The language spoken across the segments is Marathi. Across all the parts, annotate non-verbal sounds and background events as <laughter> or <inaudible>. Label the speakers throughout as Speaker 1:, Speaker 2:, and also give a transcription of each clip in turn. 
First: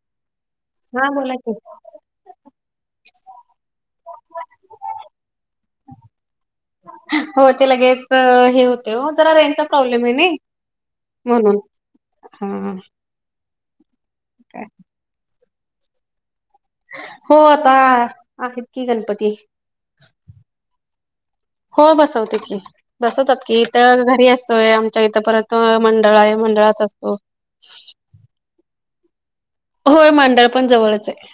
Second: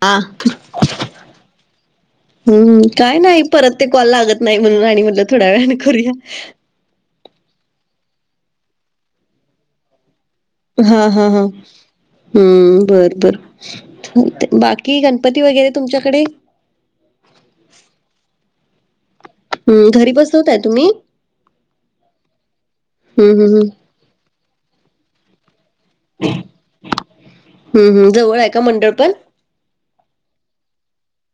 Speaker 1: आ.
Speaker 2: हा बोला कि.
Speaker 1: हम्म हम्म काय नाही परत ते कॉल लागत नाही म्हणून आणी म्हणलं थोड्या वेळाने करूया.
Speaker 2: हो ते लगेच हे होते हो जरा रेंनचा प्रॉब्लेम आहे नई.
Speaker 1: हां हां हां हम्म बर बर
Speaker 2: काय
Speaker 1: बाकी गण पती वगैरे तुमच्याकडे
Speaker 2: हो आता आहेत की गणपती.
Speaker 1: हं, घरी बसवताय तुम्ही?
Speaker 2: हो बसवते की,
Speaker 1: हं,
Speaker 2: बसवतात
Speaker 1: हं,
Speaker 2: की
Speaker 1: हं.
Speaker 2: इथ घरी असतोय आम च्या इते परत मंडळा आहे मंडळात असतो.
Speaker 1: हं, हं. जवळ आहे का मंडळ पण?
Speaker 2: होय मंडळ पण जवळच आहे.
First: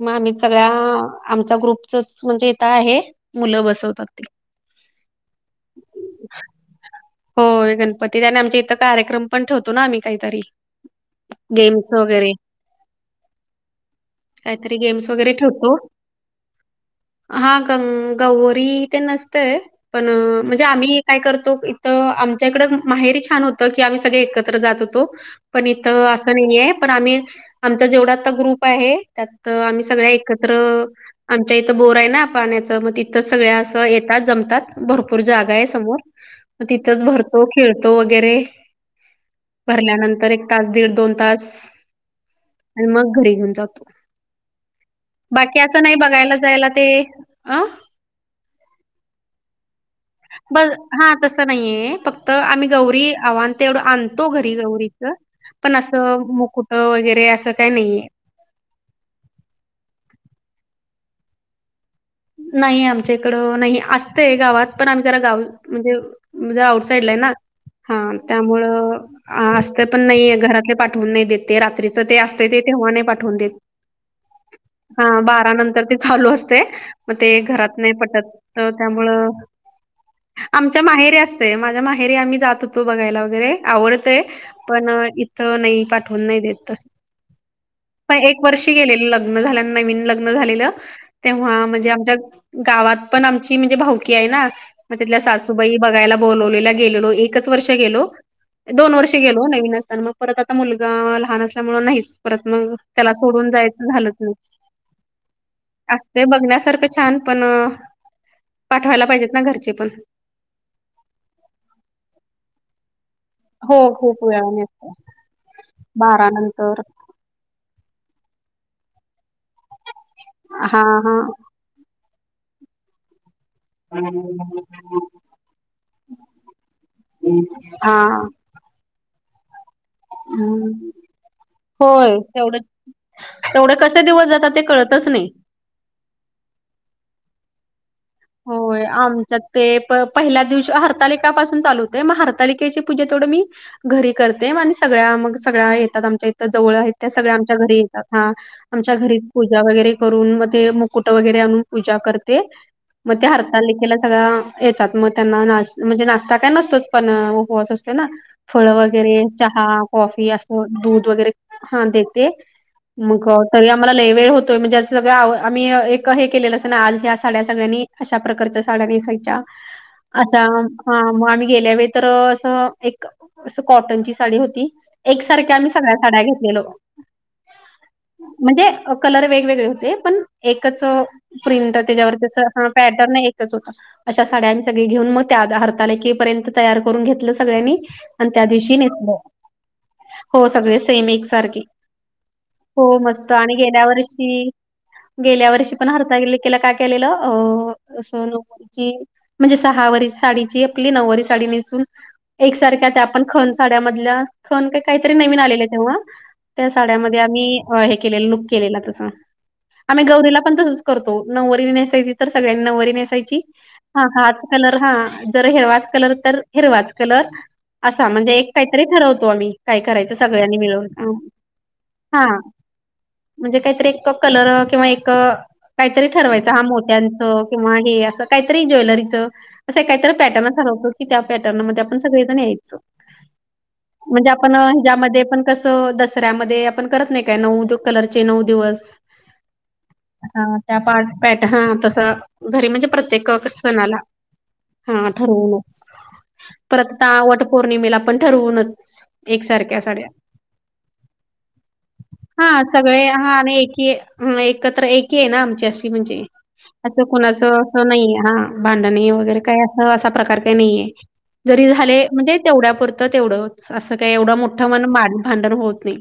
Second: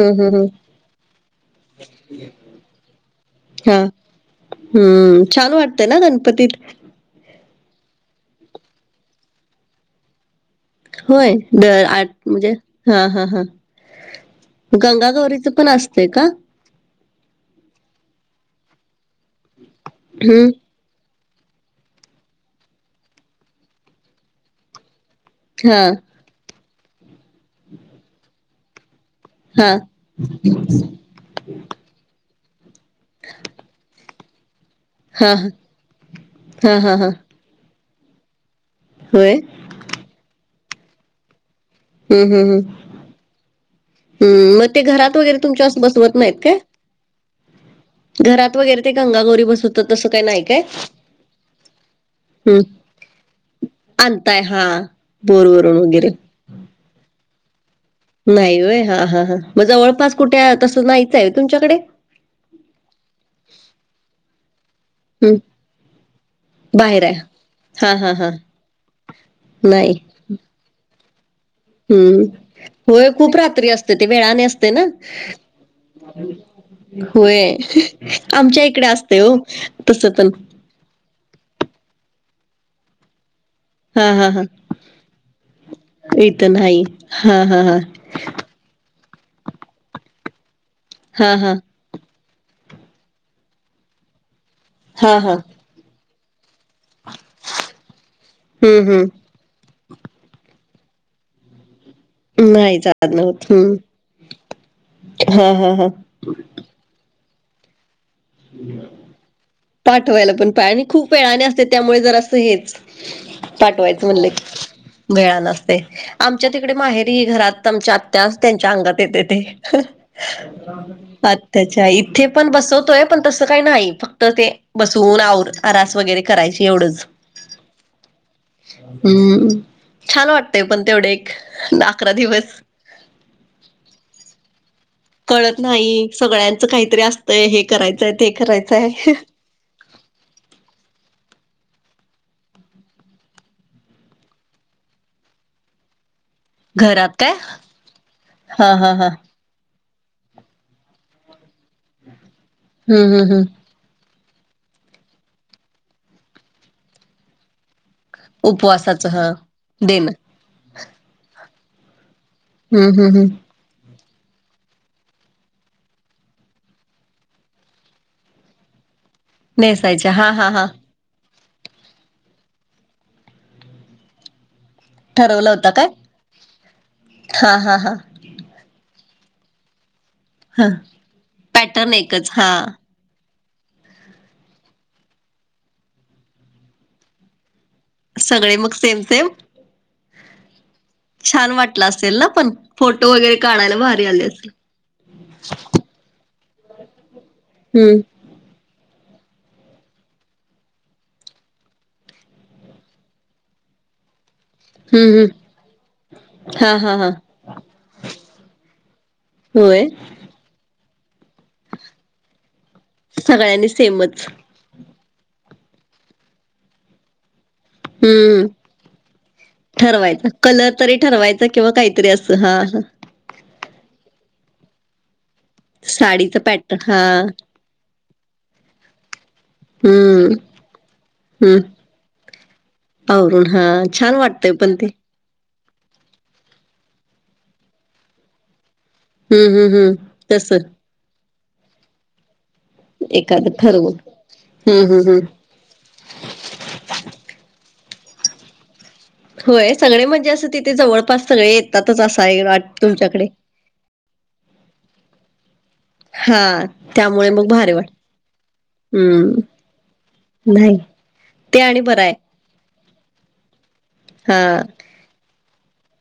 Speaker 2: मग आम्ही
Speaker 1: हं, हं.
Speaker 2: सगळ्या आमच्या ग्रुपचच म्हणजे इथ आहे मुलं बसवतात ते.
Speaker 1: हम्म छान वाटतय ना गणपतीत
Speaker 2: होय गणपती त्याने आमचे इथं कार्यक्रम पण ठेवतो ना आम्ही काहीतरी
Speaker 1: होय दर
Speaker 2: गेम्स
Speaker 1: आठ
Speaker 2: वगैरे
Speaker 1: म्हणजे हा हा हा. गंगागौरीच पण असते का?
Speaker 2: हा गं गौरी ते नसतय पण
Speaker 1: हं.
Speaker 2: म्हणजे आम्ही काय करतो इथ आमच्या इकड माहेरी छान होतं की आम्ही सगळे एकत्र जात होतो. पण
Speaker 1: हां,
Speaker 2: इथं असं नाही आहे पण आम्ही आमचा जेवढा आता ग्रुप आहे. त्यात
Speaker 1: हां.
Speaker 2: आम्ही सगळ्या एकत्र आमच्या इथं बोर आहे ना पाण्याचं मग तिथंच सगळ्या असं य ात जमतात भरपूर
Speaker 1: हां, हां.
Speaker 2: जागा आहे समोर म
Speaker 1: हां, हां,
Speaker 2: तिथच
Speaker 1: हां.
Speaker 2: भरतो खेळतो वगैरे
Speaker 1: होय.
Speaker 2: भरल्यानंतर एक तास दीड दोन तास
Speaker 1: हम हम हम.
Speaker 2: आणि मग घरी घेऊन जातो.
Speaker 1: ते घरात वगैरे
Speaker 2: बाकी
Speaker 1: तुमच्या
Speaker 2: असं नाही
Speaker 1: बसवत
Speaker 2: बघायला
Speaker 1: नाहीत काय?
Speaker 2: जायला ते अ
Speaker 1: घरात वगैरे ते गंगागोरी बसव
Speaker 2: बर हा तसं नाहीये फक्त
Speaker 1: हं
Speaker 2: आम्ही गौरी आव आणि ते एवढं आणतो
Speaker 1: आणताय
Speaker 2: घरी
Speaker 1: हा
Speaker 2: गौरीच
Speaker 1: बोरवरून
Speaker 2: पण
Speaker 1: वगैरे.
Speaker 2: असं मुकुट वगैरे असं काही नाहीये.
Speaker 1: नाही वय हा हा हा म जवळपास कुठे तसं नाहीचं आहे तुमच्याकडे
Speaker 2: नाही आमच्या इकडं नाही असतय गावात पण आम्ही जरा
Speaker 1: हं
Speaker 2: गाव म्हणजे म्हणजे आउट साईडला आहे ना हा त्यामुळं असत
Speaker 1: नाही
Speaker 2: पण नाहीये घरात पाठवून नाही देत. ते रात्रीच ते
Speaker 1: हं.
Speaker 2: असत ते तेव्हा नाही
Speaker 1: होय खूप
Speaker 2: पाठवून देत
Speaker 1: रात्री असते ते वेळाने असते ना
Speaker 2: हा बारा नंतर ते चालू असते. मग ते
Speaker 1: होय.
Speaker 2: घरात नाही पटत
Speaker 1: आमच्या इकडे
Speaker 2: त्यामु
Speaker 1: असते हो तसं पण
Speaker 2: आमच्या माहेरी असते. माझ्या माहेरी आम्ही जात होतो बघायला वगैरे
Speaker 1: हा
Speaker 2: आवडतय
Speaker 1: हा हा.
Speaker 2: पण इथं नाही पाठवून नाही
Speaker 1: इथं
Speaker 2: देत तस
Speaker 1: हा हा हा
Speaker 2: प एक वर्षी गेलेलं लग्न झाल्या नवीन लग्न झालेलं
Speaker 1: हा हा
Speaker 2: तेव्हा म्हणजे आ गावात पण आमची म्हणजे भाऊकी आहे ना
Speaker 1: हा
Speaker 2: तिथल्या
Speaker 1: हा
Speaker 2: सासूबाई बघायला बोलवलेल्या. गेलेलो एकच वर्ष गेलो
Speaker 1: हं
Speaker 2: दोन
Speaker 1: हं.
Speaker 2: वर्ष गेलो. नवीन असताना मग परत आता मुलगा लहान असल्यामुळे नाहीच. परत मग
Speaker 1: नाही
Speaker 2: त्याला
Speaker 1: जात
Speaker 2: सोडून
Speaker 1: नव्हत हं
Speaker 2: जायचं झालंच नाही
Speaker 1: हा हा हा.
Speaker 2: अस ते बघण्यासारखं छान पण पाठवायला पाहिजेत ना घरचे पण
Speaker 1: पाठवायला पण पा आणि खूप वेळाने असते त्यामुळे जर असं हेच
Speaker 2: हो
Speaker 1: पाठवायच म्हणल
Speaker 2: खूप वेळाने
Speaker 1: की,
Speaker 2: असत
Speaker 1: भेळा नसते
Speaker 2: बारा
Speaker 1: आमच्या तिकडे
Speaker 2: नंतर
Speaker 1: माहेर घरात आमच्या आत्यास त्यांच्या अंगात येते ते
Speaker 2: हा हा
Speaker 1: त्याच्या इथे पण बसवतोय. पण तसं काही नाही
Speaker 2: हा
Speaker 1: फक्त ते बसवून आवर आरास वगैरे करायची एवढंच.
Speaker 2: हा,
Speaker 1: हम्म छान वाटतय पण
Speaker 2: हम्म
Speaker 1: तेवढे एक अकरा
Speaker 2: होय तेवढे
Speaker 1: दिवस.
Speaker 2: तेवढे कसे दिवस जातात ते कळतच नाही.
Speaker 1: कळत नाही सगळ्यांच काहीतरी असतंय हे करायचंय. ते
Speaker 2: होय
Speaker 1: करायचंय
Speaker 2: आमच्यात. ते प पहिल्या दिवशी हरतालिकापासून चाल होते मग हरतालिकेची पूजा तेवढं मी. घरी करते मग आणि सगळ्या मग सगळ्या येतात आमच्या. त्या जवळ आहेत
Speaker 1: घरात
Speaker 2: त्या
Speaker 1: काय
Speaker 2: सगळ्या आमच्या घरी येतात हा
Speaker 1: हा
Speaker 2: आमच्या
Speaker 1: हा
Speaker 2: घरी. पूजा वगैरे करून मग ते मुकुट वगैरे आणून पूजा करते.
Speaker 1: हम्म
Speaker 2: मग
Speaker 1: हम्म
Speaker 2: त्या
Speaker 1: हम्म
Speaker 2: हरताल लेखेला सगळं येतात मग त्यांना नाष म्हणजे नाष्टा काय नसतोच पण उपवास असतो. हे ना फळ
Speaker 1: उपवासाचं
Speaker 2: वगैरे
Speaker 1: हा
Speaker 2: चहा
Speaker 1: देणं
Speaker 2: कॉफी असं दूध वगैरे हा देते.
Speaker 1: हम्म हम्म
Speaker 2: मग.
Speaker 1: हम्म
Speaker 2: तरी आम्हाला लैवेळ होतोय म्हणजे असं सगळ आवर आम्ही एक हे केलेलं असं ना आज या साड्या सगळ्यांनी. अशा प्रकारच्या साड्या नेसायच्या
Speaker 1: नेसायच्या हा
Speaker 2: असा.
Speaker 1: हा
Speaker 2: हा मग आम्ही गेल्या वेळेतर असं एक अस कॉटनची साडी होती.
Speaker 1: ठरवलं
Speaker 2: एकसारख्या
Speaker 1: होता
Speaker 2: आम्ही
Speaker 1: काय
Speaker 2: सगळ्या साड्या घेतलेलो.
Speaker 1: हा हा हा
Speaker 2: म्हणजे कलर वेगवेगळे होते पण
Speaker 1: ह
Speaker 2: एकच प्रिंट
Speaker 1: पॅटर्न
Speaker 2: त्याच्यावरती
Speaker 1: एकच हा
Speaker 2: त्याचा. पॅटर नाही एकच होता. अशा साड्या आम्ही सगळी घेऊन मग त्या हरताल केे पर्यंत तयार करून घेतलं सगळ्यांनी. आणि त्या
Speaker 1: सगळे मग
Speaker 2: दिवशी
Speaker 1: सेम
Speaker 2: नेतल
Speaker 1: सेम
Speaker 2: हो सगळे सेम
Speaker 1: छान
Speaker 2: एकसारखे.
Speaker 1: वाटला असेल ना पण
Speaker 2: हो
Speaker 1: फोटो
Speaker 2: मस्त
Speaker 1: वगैरे
Speaker 2: आणि
Speaker 1: काढायला
Speaker 2: गेल्या
Speaker 1: भारी आले
Speaker 2: वर्षी.
Speaker 1: असेल
Speaker 2: गेल्या वर्षी पण हरता कला काय केलेलं अ
Speaker 1: हम्म
Speaker 2: अस नको. ची म्हणजे सहा वर साडीची आपली नऊवारी साडी नेसून. एकसारख्यात आपण खण साड्यामधल्या खण का काहीतरी
Speaker 1: हम्म
Speaker 2: नवीन
Speaker 1: हम्म
Speaker 2: आलेले तेव्हा. त्या
Speaker 1: हा हा हा
Speaker 2: साड्यामध्ये आम्ही हे केलेलं लुक केलेला तस
Speaker 1: होय
Speaker 2: आम्ही गौरीला पण तसच. करतो नवरी नेसायची तर सगळ्यांनी नवरी नेसायची
Speaker 1: सगळ्यांनी
Speaker 2: हा का
Speaker 1: सेमच
Speaker 2: आज. कलर हा जर हिरवाच कलर तर हिरवाच कलर. असा म्हणजे
Speaker 1: हम्म
Speaker 2: एक काहीतरी ठरवतो आम्ही काय करायचं
Speaker 1: ठरवायचं
Speaker 2: सगळ्यांनी
Speaker 1: कलर
Speaker 2: मिळवून.
Speaker 1: ठरवायचं किंवा काहीतरी तरी असं हा हा.
Speaker 2: म्हणजे काहीतरी एक कलर किंवा एक काहीतरी
Speaker 1: साडीचं
Speaker 2: ठरवायचं हा
Speaker 1: पॅटर्न
Speaker 2: मोठ्यांच. किंवा हे असं काहीतरी ज्वेलरीच. असं काहीतरी
Speaker 1: हम्म
Speaker 2: पॅटर्न ठरवतो की त्या
Speaker 1: हम्म
Speaker 2: पॅटर्न मध्ये आपण सगळेजण यायच.
Speaker 1: आवरून हा छान
Speaker 2: म्हणजे
Speaker 1: वाटतय
Speaker 2: आपण
Speaker 1: पण ते
Speaker 2: ह्यामध्ये पण कस. त दसऱ्यामध्ये आपण करत नाही काय नऊ कलरचे नऊ दिवस.
Speaker 1: हम्म हम्म हम्म
Speaker 2: हा
Speaker 1: तस
Speaker 2: त्या पा पट हा तस घरी म्हणजे. प्रत्येक क
Speaker 1: एखादं
Speaker 2: सणाला
Speaker 1: ठरवून हम्म
Speaker 2: हा
Speaker 1: हम्म हम्म
Speaker 2: ठरवूनच. परत ता वट पौर्णिमेला पण ठरवूनच.
Speaker 1: होय
Speaker 2: एकसारख्या
Speaker 1: सगळे
Speaker 2: साड्या
Speaker 1: म्हणजे असं तिथे जवळपास सगळे येतातच असं आहे
Speaker 2: हा
Speaker 1: वाट
Speaker 2: सगळे
Speaker 1: तुमच्याकडे.
Speaker 2: हा आणि एकी. ह एकत्र एकी आहे ना आमची अशी म्हणजे.
Speaker 1: हा
Speaker 2: इथं
Speaker 1: त्यामुळे मग
Speaker 2: कुणाचं
Speaker 1: भारी
Speaker 2: असं
Speaker 1: वाट
Speaker 2: नाहीये हा भांडणी वगैरे
Speaker 1: हम्म
Speaker 2: काही असं असा प्रकार काही
Speaker 1: नाही
Speaker 2: नाहीये.
Speaker 1: ते
Speaker 2: जरी
Speaker 1: आणि
Speaker 2: झाले
Speaker 1: बरं आहे.
Speaker 2: म्हणजे तेवढ्यापुरतं तेवढंच असं काय एवढं
Speaker 1: हा
Speaker 2: मोठं मण मार भांडण होत नाही.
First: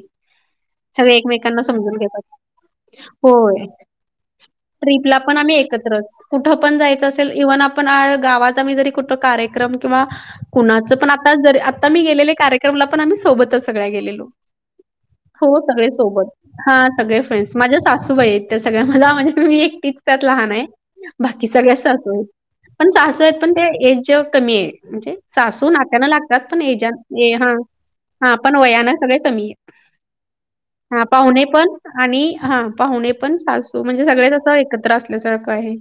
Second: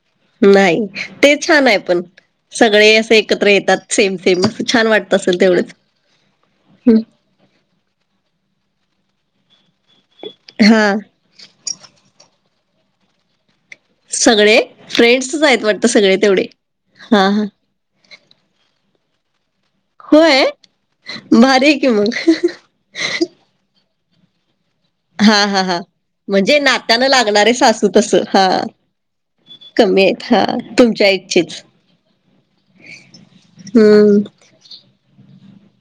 Speaker 1: नाही
Speaker 2: सगळे
Speaker 1: ते
Speaker 2: एकमेकांना
Speaker 1: छान आहे
Speaker 2: समजून
Speaker 1: पण.
Speaker 2: घेतात
Speaker 1: सगळे असे एकत्र
Speaker 2: होय.
Speaker 1: येतात सेम सेम अस छान वाटत.
Speaker 2: ला पण
Speaker 1: असेल
Speaker 2: आम्ही
Speaker 1: तेवढंच.
Speaker 2: एकत्रच. कुठं पण
Speaker 1: हं,
Speaker 2: जायचं असेल. इव्हन आपण, गावात आम्ही जरी कुठ कार्यक्रम किंवा कुणाचं,
Speaker 1: हा
Speaker 2: पण? आ जर आता मी गेलेले कार्यक्रमला, पण आम्ही सोबतच. सगळ्या गेलेलो.
Speaker 1: सगळे फ्रेंड्सच
Speaker 2: हो
Speaker 1: आहेत वाटत
Speaker 2: सगळे सोबत.
Speaker 1: तेवढे
Speaker 2: हा सगळे फ्रेंडस. माझ्या सासूबाईयत. सगळ्या मला. म्हणजे, मी एकटीच त्यात
Speaker 1: होय
Speaker 2: लहानय. बाकी
Speaker 1: भारी
Speaker 2: सगळ्या
Speaker 1: आहे की मग
Speaker 2: सासूयत. पण सासूयत पण ते, एज कमीय. म्हणजे
Speaker 1: हा हा
Speaker 2: सासू
Speaker 1: हा.
Speaker 2: नात्यानं लागतात.
Speaker 1: म्हणजे
Speaker 2: पण, एजा
Speaker 1: नात्यानं
Speaker 2: ए
Speaker 1: लागणारे
Speaker 2: हा,
Speaker 1: सासू तसं
Speaker 2: हा. पण वयान सगळे कमीयत.
Speaker 1: कमी आहेत हा
Speaker 2: हा
Speaker 1: तुमच्या
Speaker 2: पाहुणे
Speaker 1: इच्छेच.
Speaker 2: पण. आणि हा, पाहुणे पण. सासू म्हणजे
Speaker 1: हम्म
Speaker 2: सगळेत असं एकत्र असल्यासारखं आहे.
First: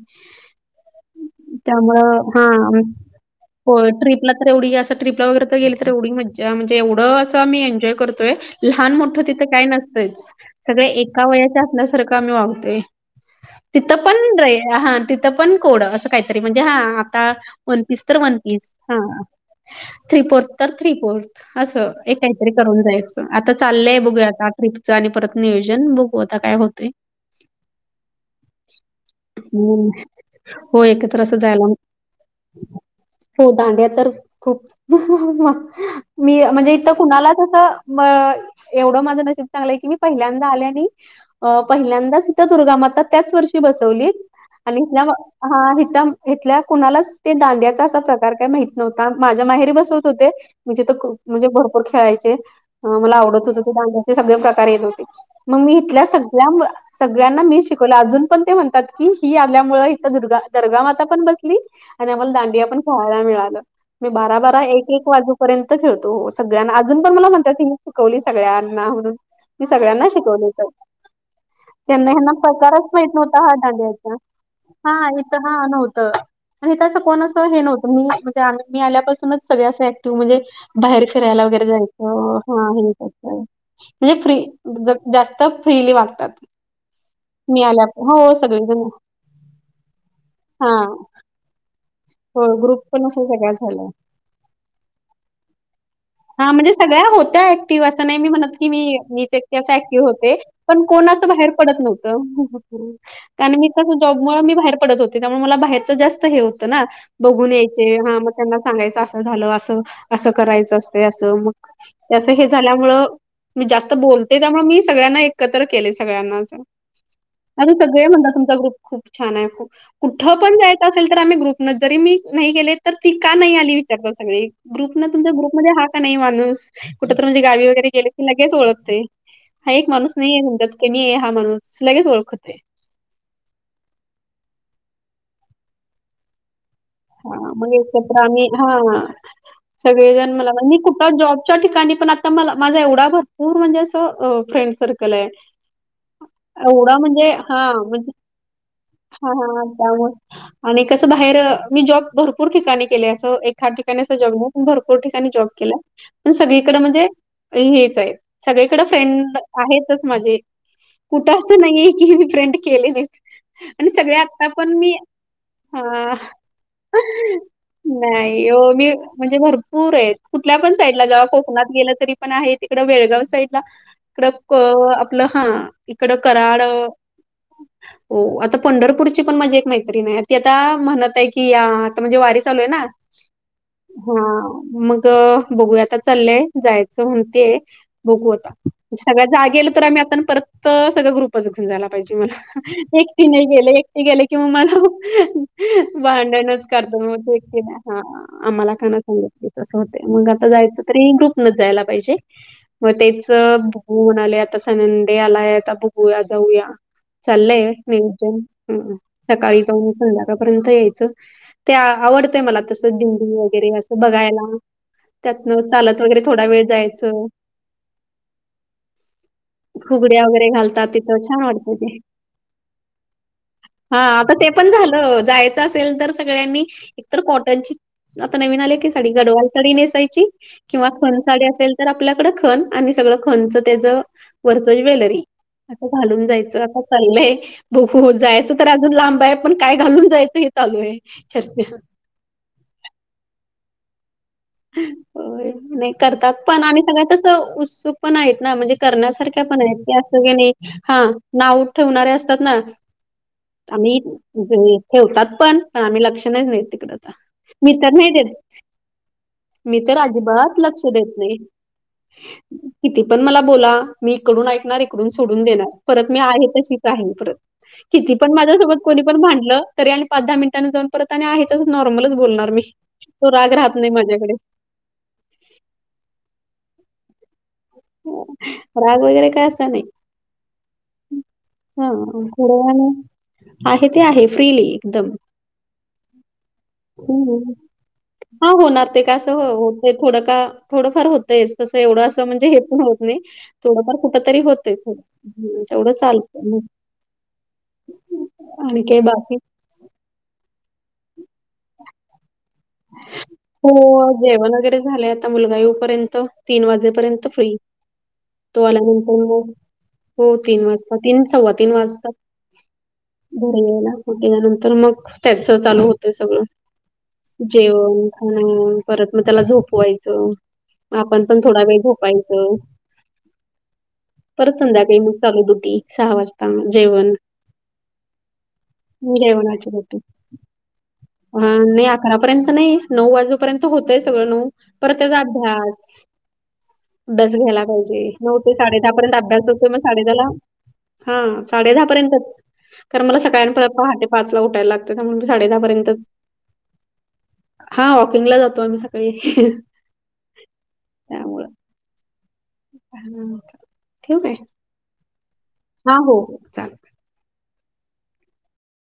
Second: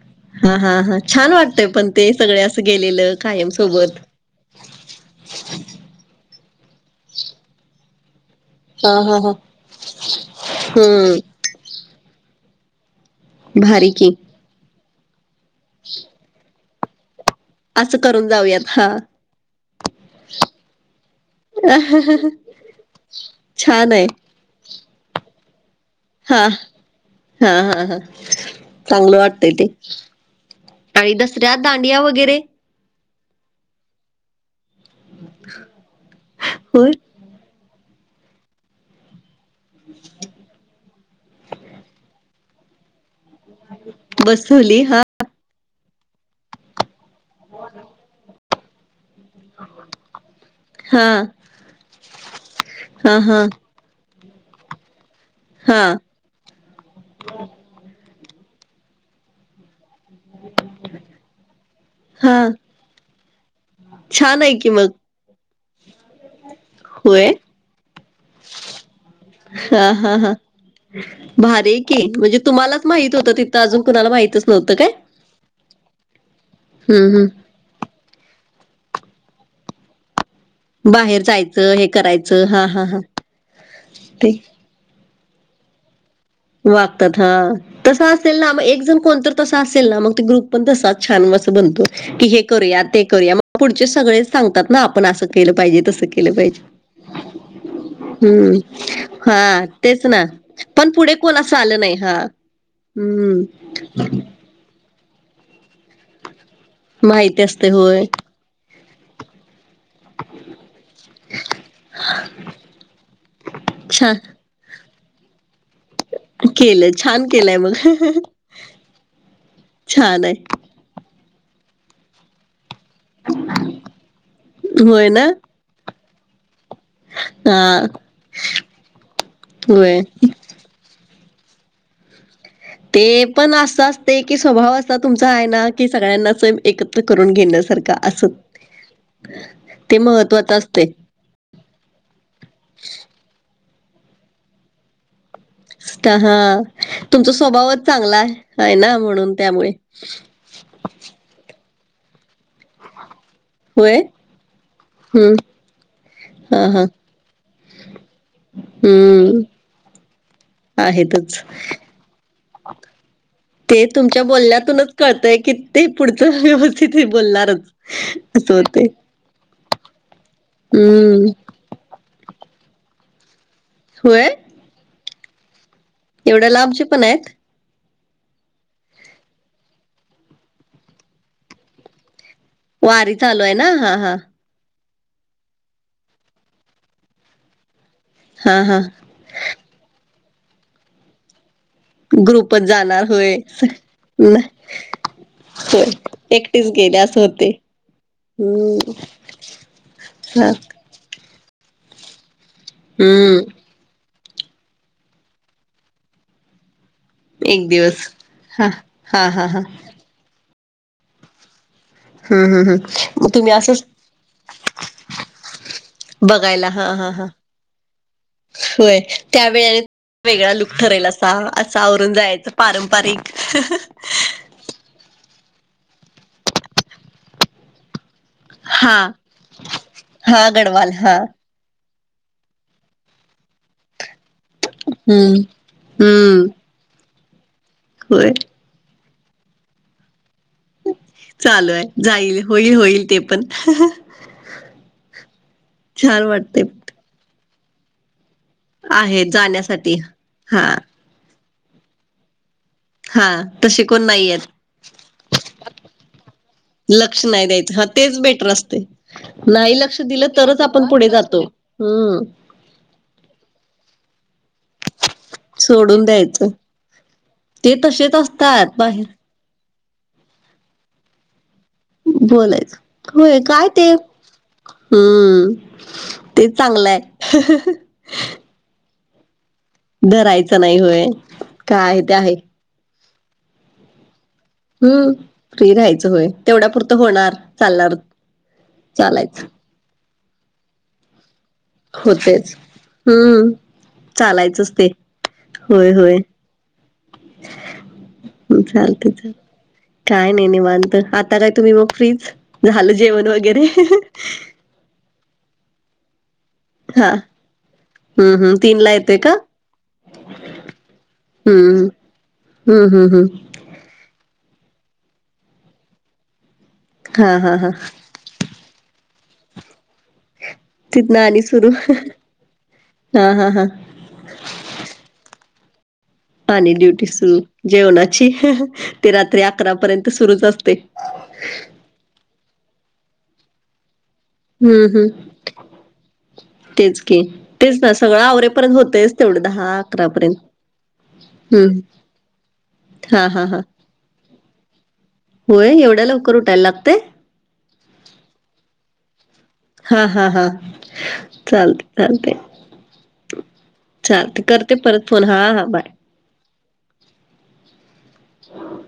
Speaker 1: हा, हा, हा. छान वाटतय पण. ते
Speaker 2: त्यामुळं
Speaker 1: सगळे असं गेलेलं, कायम सोबत.
Speaker 2: ला तर एवढी असं ट्रीपला वगैरे तर गेल तर एवढी मज्जा. म्हणजे, एवढं असं मी एन्जॉय करतोय.
Speaker 1: हां,
Speaker 2: लहान-
Speaker 1: हां,
Speaker 2: मोठं
Speaker 1: हां.
Speaker 2: तिथं काय नसतंयच. सगळे
Speaker 1: हं.
Speaker 2: एका वयाच्या असल्यासारखं, आम्ही वागतोय.
Speaker 1: भारी
Speaker 2: तिथं
Speaker 1: की.
Speaker 2: पण रे, हा तिथं पण कोडं. असं काहीतरी, म्हणजे हा आता
Speaker 1: असं
Speaker 2: वनपीस तर,
Speaker 1: करून
Speaker 2: वन
Speaker 1: जाऊयात
Speaker 2: पीस.
Speaker 1: हां.
Speaker 2: हा. थ्री - पोर्थ तर, थ्री पोर्थ. असं. हे काहीतरी करून जायचं. आता
Speaker 1: छान
Speaker 2: चाललंय,
Speaker 1: आहे.
Speaker 2: बघूया आता. ट्रिप च आणि परत नियोजन. बघू आता, काय होतय?
Speaker 1: हा, हा, हा. चांगलं वाटतय ते.
Speaker 2: हम्म. हो
Speaker 1: आळी
Speaker 2: एकत्र असं
Speaker 1: दसऱ्यात
Speaker 2: जायला
Speaker 1: दांडिया वगैरे.
Speaker 2: हो दांड्या तर खूप. <unintelligible> मी, म्हणजे, इथ
Speaker 1: होय.
Speaker 2: कुणाला तसं म एवढं माझं नशीब चांगलंय. की, मी पहिल्यांदा आले आणि अ पहिल्यांदाच ईथ दुर्गामाता, त्याच वर्षी बसवली. आणि
Speaker 1: बसवली हां,
Speaker 2: इथल्या म हा, हिथ, हिथल्या कुणालाच ते दांडी या, असा प्रकार काय, माहि नव्हता. माझ्या माहेरी बसवत होते. मी जीथं प
Speaker 1: हां,
Speaker 2: म्हणजे, भरपूर खेळायचे. ह, मला
Speaker 1: हां,
Speaker 2: आवडत
Speaker 1: हां,
Speaker 2: होतं, ते. दांडिया. सगळे प्रकार येत होती. मग मी
Speaker 1: हां,
Speaker 2: इथल्या मु सगळ्यां- सगळ्यांना मी शिकवलं. अजून पण ते म्हणतात. की, ही आल्यामुळे इथ. दुर्गा - दर्गा माता पण बसली आणि आम्हाला,
Speaker 1: हां.
Speaker 2: दांडिया पण खेळायला मिळालं. मी बारा-
Speaker 1: छान आहे
Speaker 2: बारा,
Speaker 1: की
Speaker 2: एक
Speaker 1: मग.
Speaker 2: - एक वाजूपर्यंत खेळतो. सगळ्यांना अजून पण मला
Speaker 1: होय?
Speaker 2: म्हणत्यात, ही शिकवली सगळ्यांना, म्हणून. मी
Speaker 1: हां,
Speaker 2: सगळ्यांना
Speaker 1: हां, हां.
Speaker 2: शिकवलेेत.
Speaker 1: भारी आहे की
Speaker 2: त्यांना हना
Speaker 1: म्हणजे तुम्हालाच
Speaker 2: प्रकारच माहित
Speaker 1: होतं
Speaker 2: नव्हता, हा
Speaker 1: तिथं अजून कुणाला
Speaker 2: दांडियाचा.
Speaker 1: माहितच नव्हतं काय?
Speaker 2: हा, इथ. हा नव्हतं. आणि तसं
Speaker 1: हं, हं.
Speaker 2: कोणाच हे नव्हतं. मी. म्हणजे आम्ही, मी आल्यापासूनच. सगळे असं, ऍक्टिव्ह म्हणजे बाहेर फिरायला वगैरे,
Speaker 1: जायचं हे
Speaker 2: जायचं.
Speaker 1: करायचं
Speaker 2: हा
Speaker 1: हां, हां,
Speaker 2: हे
Speaker 1: हां.
Speaker 2: क <unintelligible> म्हणजे
Speaker 1: ते
Speaker 2: फ्री. ज - जास्त फ्रीली वागतात.
Speaker 1: वागतात. हं.
Speaker 2: मी आल्या
Speaker 1: तसं
Speaker 2: हो
Speaker 1: असेल ना मग. एक
Speaker 2: सगळेजण
Speaker 1: जण कोण तर तसा असेल ना, मग ते ग्रुप पण
Speaker 2: हा
Speaker 1: तसा छान अस बनतो. की हे
Speaker 2: हो
Speaker 1: करूया.
Speaker 2: ग्रुप
Speaker 1: ते
Speaker 2: पण असं
Speaker 1: करूया.
Speaker 2: सगळा झाला
Speaker 1: पुढचे सगळे सांगतात ना. आपण असं केलं पाहिजे. तसं केलं
Speaker 2: हा
Speaker 1: पाहिजे.
Speaker 2: म्हणजे, सगळ्या होत्या ऍक्टिव्ह. असं नाही मी म्हणत.
Speaker 1: हं.
Speaker 2: की, मी मीच एकटी
Speaker 1: हां,
Speaker 2: अस ऍक्टिव्ह
Speaker 1: तेच ना.
Speaker 2: होते. पण
Speaker 1: पुढे
Speaker 2: कोणच
Speaker 1: कोण
Speaker 2: बाहेर
Speaker 1: असं
Speaker 2: पडत
Speaker 1: आलं नाही.
Speaker 2: नव्हतं.
Speaker 1: हां.
Speaker 2: <unintelligible>
Speaker 1: हं.
Speaker 2: कारण मी कस, जॉबमूळ मी बाहेर पडत होत. त्यामुळे मला बाहेरच जास्त हे होतं ना.
Speaker 1: माहिती
Speaker 2: बघून
Speaker 1: असते.
Speaker 2: यायचे.
Speaker 1: होय.
Speaker 2: हा मग त्यांना सांगायचं. असं झालं. असं असं करायचं असतय. अस, मग हे झाल्यामुळे, मी जास्त
Speaker 1: छान
Speaker 2: बोलते त्यामुळे, मी सगळ्यांना एकत्र केलेय. सगळ्यांना असं.
Speaker 1: केलं. छान केलंय मग.
Speaker 2: आता सगळे म्हणतात, तुमचा ग्रुप खूप छानय. खूप.
Speaker 1: छान
Speaker 2: कुठं
Speaker 1: आहे.
Speaker 2: पण जायच असेल तर, आम्ही ग्रुपन. जरी मी नाही गेले. तर ती का, नाही आली? विचारतात सगळे. ग्रुपन
Speaker 1: होय ना?
Speaker 2: तुमचा, ग्रुप मध्ये हा का, नाही माणूस? कुठ तर म्हणजे गावी
Speaker 1: हां.
Speaker 2: वगैरे गेले की लगेच ओळखतय हा एक
Speaker 1: होय.
Speaker 2: माणूस नाहीे तुमच्यात. के मी हे हा माणूस लगेच ओळखते.
Speaker 1: ते पण असं असते की स्वभाव असता तुमचा आहे ना कि सगळ्यांनाच <unintelligible> <unintelligible>
Speaker 2: हा मग एकत्र
Speaker 1: असं.
Speaker 2: आम्ही हा, हा
Speaker 1: ते
Speaker 2: सगळेजण मला
Speaker 1: महत्वाचं
Speaker 2: मी
Speaker 1: असते.
Speaker 2: कुठलाच जॉब च्या ठिकाणी पण आता मला माझा एवढा भरपूर म्हणजे असं अ फ्रेंड सर्कल आहे.
Speaker 1: त हा
Speaker 2: एवढा म्हणजे
Speaker 1: तुमचा
Speaker 2: हा
Speaker 1: स्वभावच
Speaker 2: म्हणजे
Speaker 1: चांगला आहे ना
Speaker 2: हा,
Speaker 1: म्हणून
Speaker 2: हा त्यामुळे. आणि कसं बाहेर मी जॉब भरपूर ठिकाणी केले असं एक खा
Speaker 1: होय
Speaker 2: ठिकाणी असा <unintelligible> पन भरपूर ठिकाणी
Speaker 1: हं,
Speaker 2: जॉब केलाय. पण
Speaker 1: हां,
Speaker 2: सगळीकडे
Speaker 1: हां,
Speaker 2: म्हणजे हेच आहे, सगळीकडं फ्रेंड
Speaker 1: हम्म
Speaker 2: आहेतच माझे. कुठं
Speaker 1: आहेतच.
Speaker 2: असं नाहीे की मी फ्रेंड केले नाही,
Speaker 1: ते
Speaker 2: आणि सगळे
Speaker 1: तुमच्या
Speaker 2: आता पण
Speaker 1: बोलण्यातूनच
Speaker 2: मी.
Speaker 1: कळतंय की ते
Speaker 2: हां.
Speaker 1: पुढचं व्यवस्थितीय बोलणारच
Speaker 2: नाही
Speaker 1: असं
Speaker 2: हो,
Speaker 1: होतेय.
Speaker 2: मी म्हणजे भरपूर आहेत, कुठल्या पण साईडला जावा
Speaker 1: हम्म
Speaker 2: कोकणात गेलं तरी पण आहे, तिकड बेळगाव साईड. ला
Speaker 1: होय
Speaker 2: इकड क आपलं हा इकडं
Speaker 1: एवढ्या
Speaker 2: कराड
Speaker 1: लांबचे पण आहेत?
Speaker 2: हो आता पंढरपूरची पण माझी एक मैत्रीन आहे ती आता म्हणत आहे की या आता म्हणजे वारी चालू आहे ना
Speaker 1: वारी चालू आहे ना
Speaker 2: हा मग. बघूया आता चाललंय जायचं म्हणतेय बघू आता.
Speaker 1: हा हा
Speaker 2: सगळं जा गेल तर आम्ही आता न परत सगळं ग्रुपच घेऊन जाला पाहिजे मला
Speaker 1: ग्रुपच जाणार
Speaker 2: एकटी
Speaker 1: होय
Speaker 2: नाही गेले, एकटी गेलं किं म
Speaker 1: होय
Speaker 2: मला भांडणच
Speaker 1: एकटीच
Speaker 2: करतो
Speaker 1: गेले असं
Speaker 2: मग
Speaker 1: होतंय.
Speaker 2: एकटीला आम्हाला का
Speaker 1: हम्म
Speaker 2: ना सांगत ते तस होतेय मग
Speaker 1: हा
Speaker 2: आता जायचं तरी ग्रुप न जायला पाहिजे मग तेच
Speaker 1: हम्म
Speaker 2: हो म्हणाले आता संडे आलाय आता बघूया जाऊया.
Speaker 1: एक
Speaker 2: चाललंय
Speaker 1: दिवस हा
Speaker 2: नियोजन
Speaker 1: हा हा हा
Speaker 2: सकाळी जाऊन संध्याकाळपर्यंत यायचं. ते आवडतय
Speaker 1: हम्म
Speaker 2: मला
Speaker 1: हम्म
Speaker 2: तसं
Speaker 1: हम्म मग
Speaker 2: दिंडी
Speaker 1: तुम्ही
Speaker 2: वगैरे
Speaker 1: असंच
Speaker 2: असं बघायला. त्यातन चालत वगैरे थोडा वेळ
Speaker 1: बघायला हा हा
Speaker 2: जायचं.
Speaker 1: हा होय त्यावेेळेस
Speaker 2: फुगड्या वगैरे
Speaker 1: वेगळा लुक
Speaker 2: घालतात
Speaker 1: ठरेल
Speaker 2: तिथं
Speaker 1: असतो
Speaker 2: छान वाटतं
Speaker 1: असा
Speaker 2: ते.
Speaker 1: आवरून जायचं. पारंपरिक.
Speaker 2: हां आता ते पण झालं जायचं असेल तर सगळ्यांनी एकतर कॉटनची आता नवीन आले की
Speaker 1: हा
Speaker 2: साडी गडवाल साडी नेसायची
Speaker 1: हा
Speaker 2: किंवा
Speaker 1: गडवाल हा
Speaker 2: खण साडी असेल. तर आपल्याकडं खण आणि सगळं खणचं त्याच वरचय ज्वेलरी
Speaker 1: हम्म
Speaker 2: असं घालून
Speaker 1: हम्म
Speaker 2: जायचं आता चालय बघू
Speaker 1: होय
Speaker 2: जायचं तर अजून लांब आहे, पण काय घालून जायचं हे चालू आहे. चर्चा.
Speaker 1: चालू आहे जाईल, होईल होईल ते पण.
Speaker 2: होय नाही
Speaker 1: छान
Speaker 2: करतात
Speaker 1: वाटते
Speaker 2: पण आणि सगळ्या कस उत्सुक पण आहेत ना म्हणजे,
Speaker 1: आहे
Speaker 2: करण्यासारख्या पण आहेत,
Speaker 1: जाण्यासाठी
Speaker 2: की अस की नाही हा नाव ठेवणारे असतात ना.
Speaker 1: हां!
Speaker 2: आम्ही जुनी ठेवतात पण आम्ही लक्ष नाही देतं तिकड आता मी तर नाही देत.
Speaker 1: रस्ते.
Speaker 2: मी तर अजिबात लक्ष देत नाही.
Speaker 1: जातो हम्म
Speaker 2: किती पण मला बोला मी इकडून ऐकणार इकडून सोडून देणार
Speaker 1: सोडून
Speaker 2: परत मी आहे
Speaker 1: द्यायचं
Speaker 2: तशीच आहे. परत
Speaker 1: ते
Speaker 2: किती
Speaker 1: तसेच
Speaker 2: पण माझ्या
Speaker 1: असतात
Speaker 2: सोबत कोणी
Speaker 1: बाहेर
Speaker 2: पण भांडलं. तरी आणि पाच दहा मिनिटांनी जाऊन परत आणि आहेतच नॉर्मलच बोलणार मी
Speaker 1: बोलायचं
Speaker 2: तो राग राह
Speaker 1: हूं तेच चांगलंय.
Speaker 2: राग वगैरे काय असा नाही.
Speaker 1: धरायचं नाही होय
Speaker 2: हा
Speaker 1: काय आहे ते
Speaker 2: हा
Speaker 1: आहे
Speaker 2: थोड्या वेळाने आहे ते आहे. फ्रीली एकदम.
Speaker 1: हम्म, फ्री राहायचं होय तेवढ्या पुुरतं होणार
Speaker 2: हो.
Speaker 1: चालणार
Speaker 2: हा होणार ते का असं
Speaker 1: चालायचं
Speaker 2: होत थोडं का थोडंफार होतयच तसं एवढं असं म्हणजे
Speaker 1: होतेच
Speaker 2: हे होत नाही.
Speaker 1: हम्म
Speaker 2: थोडंफार कुठं तरी
Speaker 1: चालायचंच
Speaker 2: होतय
Speaker 1: ते होय
Speaker 2: तेवढं
Speaker 1: होय
Speaker 2: चालतय काय
Speaker 1: चालते चाल
Speaker 2: बाकी?
Speaker 1: काय नाही, निवांत आता काय तुम्ही मग फ्रीच? झालं जेवण वगैरे
Speaker 2: हो जेवण वगैरे झालंय आता मुलगा येवू पर्यंत तीन
Speaker 1: हा
Speaker 2: वाजेपर्यंत फ्री
Speaker 1: हम्म हम्म
Speaker 2: तो
Speaker 1: तीन ला येतोय
Speaker 2: आल्यानंतर
Speaker 1: का
Speaker 2: मग हो तीन वाजता तीन सव्वा तीन
Speaker 1: हम्म
Speaker 2: वाजता
Speaker 1: हम्म हम्म हम्म
Speaker 2: यायला मग त्याच्यानंतर मग त्याच चालू होतंय सगळं
Speaker 1: हा हा हा
Speaker 2: जेवण, खाणं परत मग त्याला झोपवायचं
Speaker 1: तिथनं
Speaker 2: आपण पण
Speaker 1: आणि
Speaker 2: थोडा
Speaker 1: सुरू
Speaker 2: वेळ झोपायचं.
Speaker 1: हा हा हा
Speaker 2: परत संध्याकाळी म चालू ड्युटी सहा वाजत
Speaker 1: झाली ड्युटी सुरू जेवणाची ती रात्री अकरापर्यंत सुरुच असते.
Speaker 2: हा अकरापर्यंत नायी नऊ वाजूपर्यंत होतय सगळं नऊ
Speaker 1: हम्म
Speaker 2: परत त्याचा
Speaker 1: हम्म
Speaker 2: अभ्यास
Speaker 1: तेच की
Speaker 2: अभ्यास घ्यायला
Speaker 1: तेच ना
Speaker 2: पाहिजे
Speaker 1: सगळं
Speaker 2: नऊ ते
Speaker 1: आवरेपर्यंत
Speaker 2: साडे दहा पर्यंत
Speaker 1: होतयच
Speaker 2: अभ्यास
Speaker 1: तेवढं
Speaker 2: होतोय
Speaker 1: दहा
Speaker 2: मग साडे
Speaker 1: अकरा
Speaker 2: दहाला
Speaker 1: पर्यंत.
Speaker 2: हा साडे
Speaker 1: हम्म
Speaker 2: दहापर्यंतच कारण मला
Speaker 1: हा
Speaker 2: सकाळी
Speaker 1: हा
Speaker 2: अनं
Speaker 1: हा
Speaker 2: परत पहाटे पाच ला उठायला लागत. त्याच्यामुळं साडे
Speaker 1: होय एवढ्या
Speaker 2: दहापर्यंतच
Speaker 1: लवकर उठाय लागतंय?
Speaker 2: हा वॉकिंगला जातो आम्ही सकाळी, त्यामुळं
Speaker 1: चालतंय,
Speaker 2: हा,
Speaker 1: चालतंय, करते परत फोन हा हा बाय.
Speaker 2: हो हो चालेल
Speaker 1: अच्छा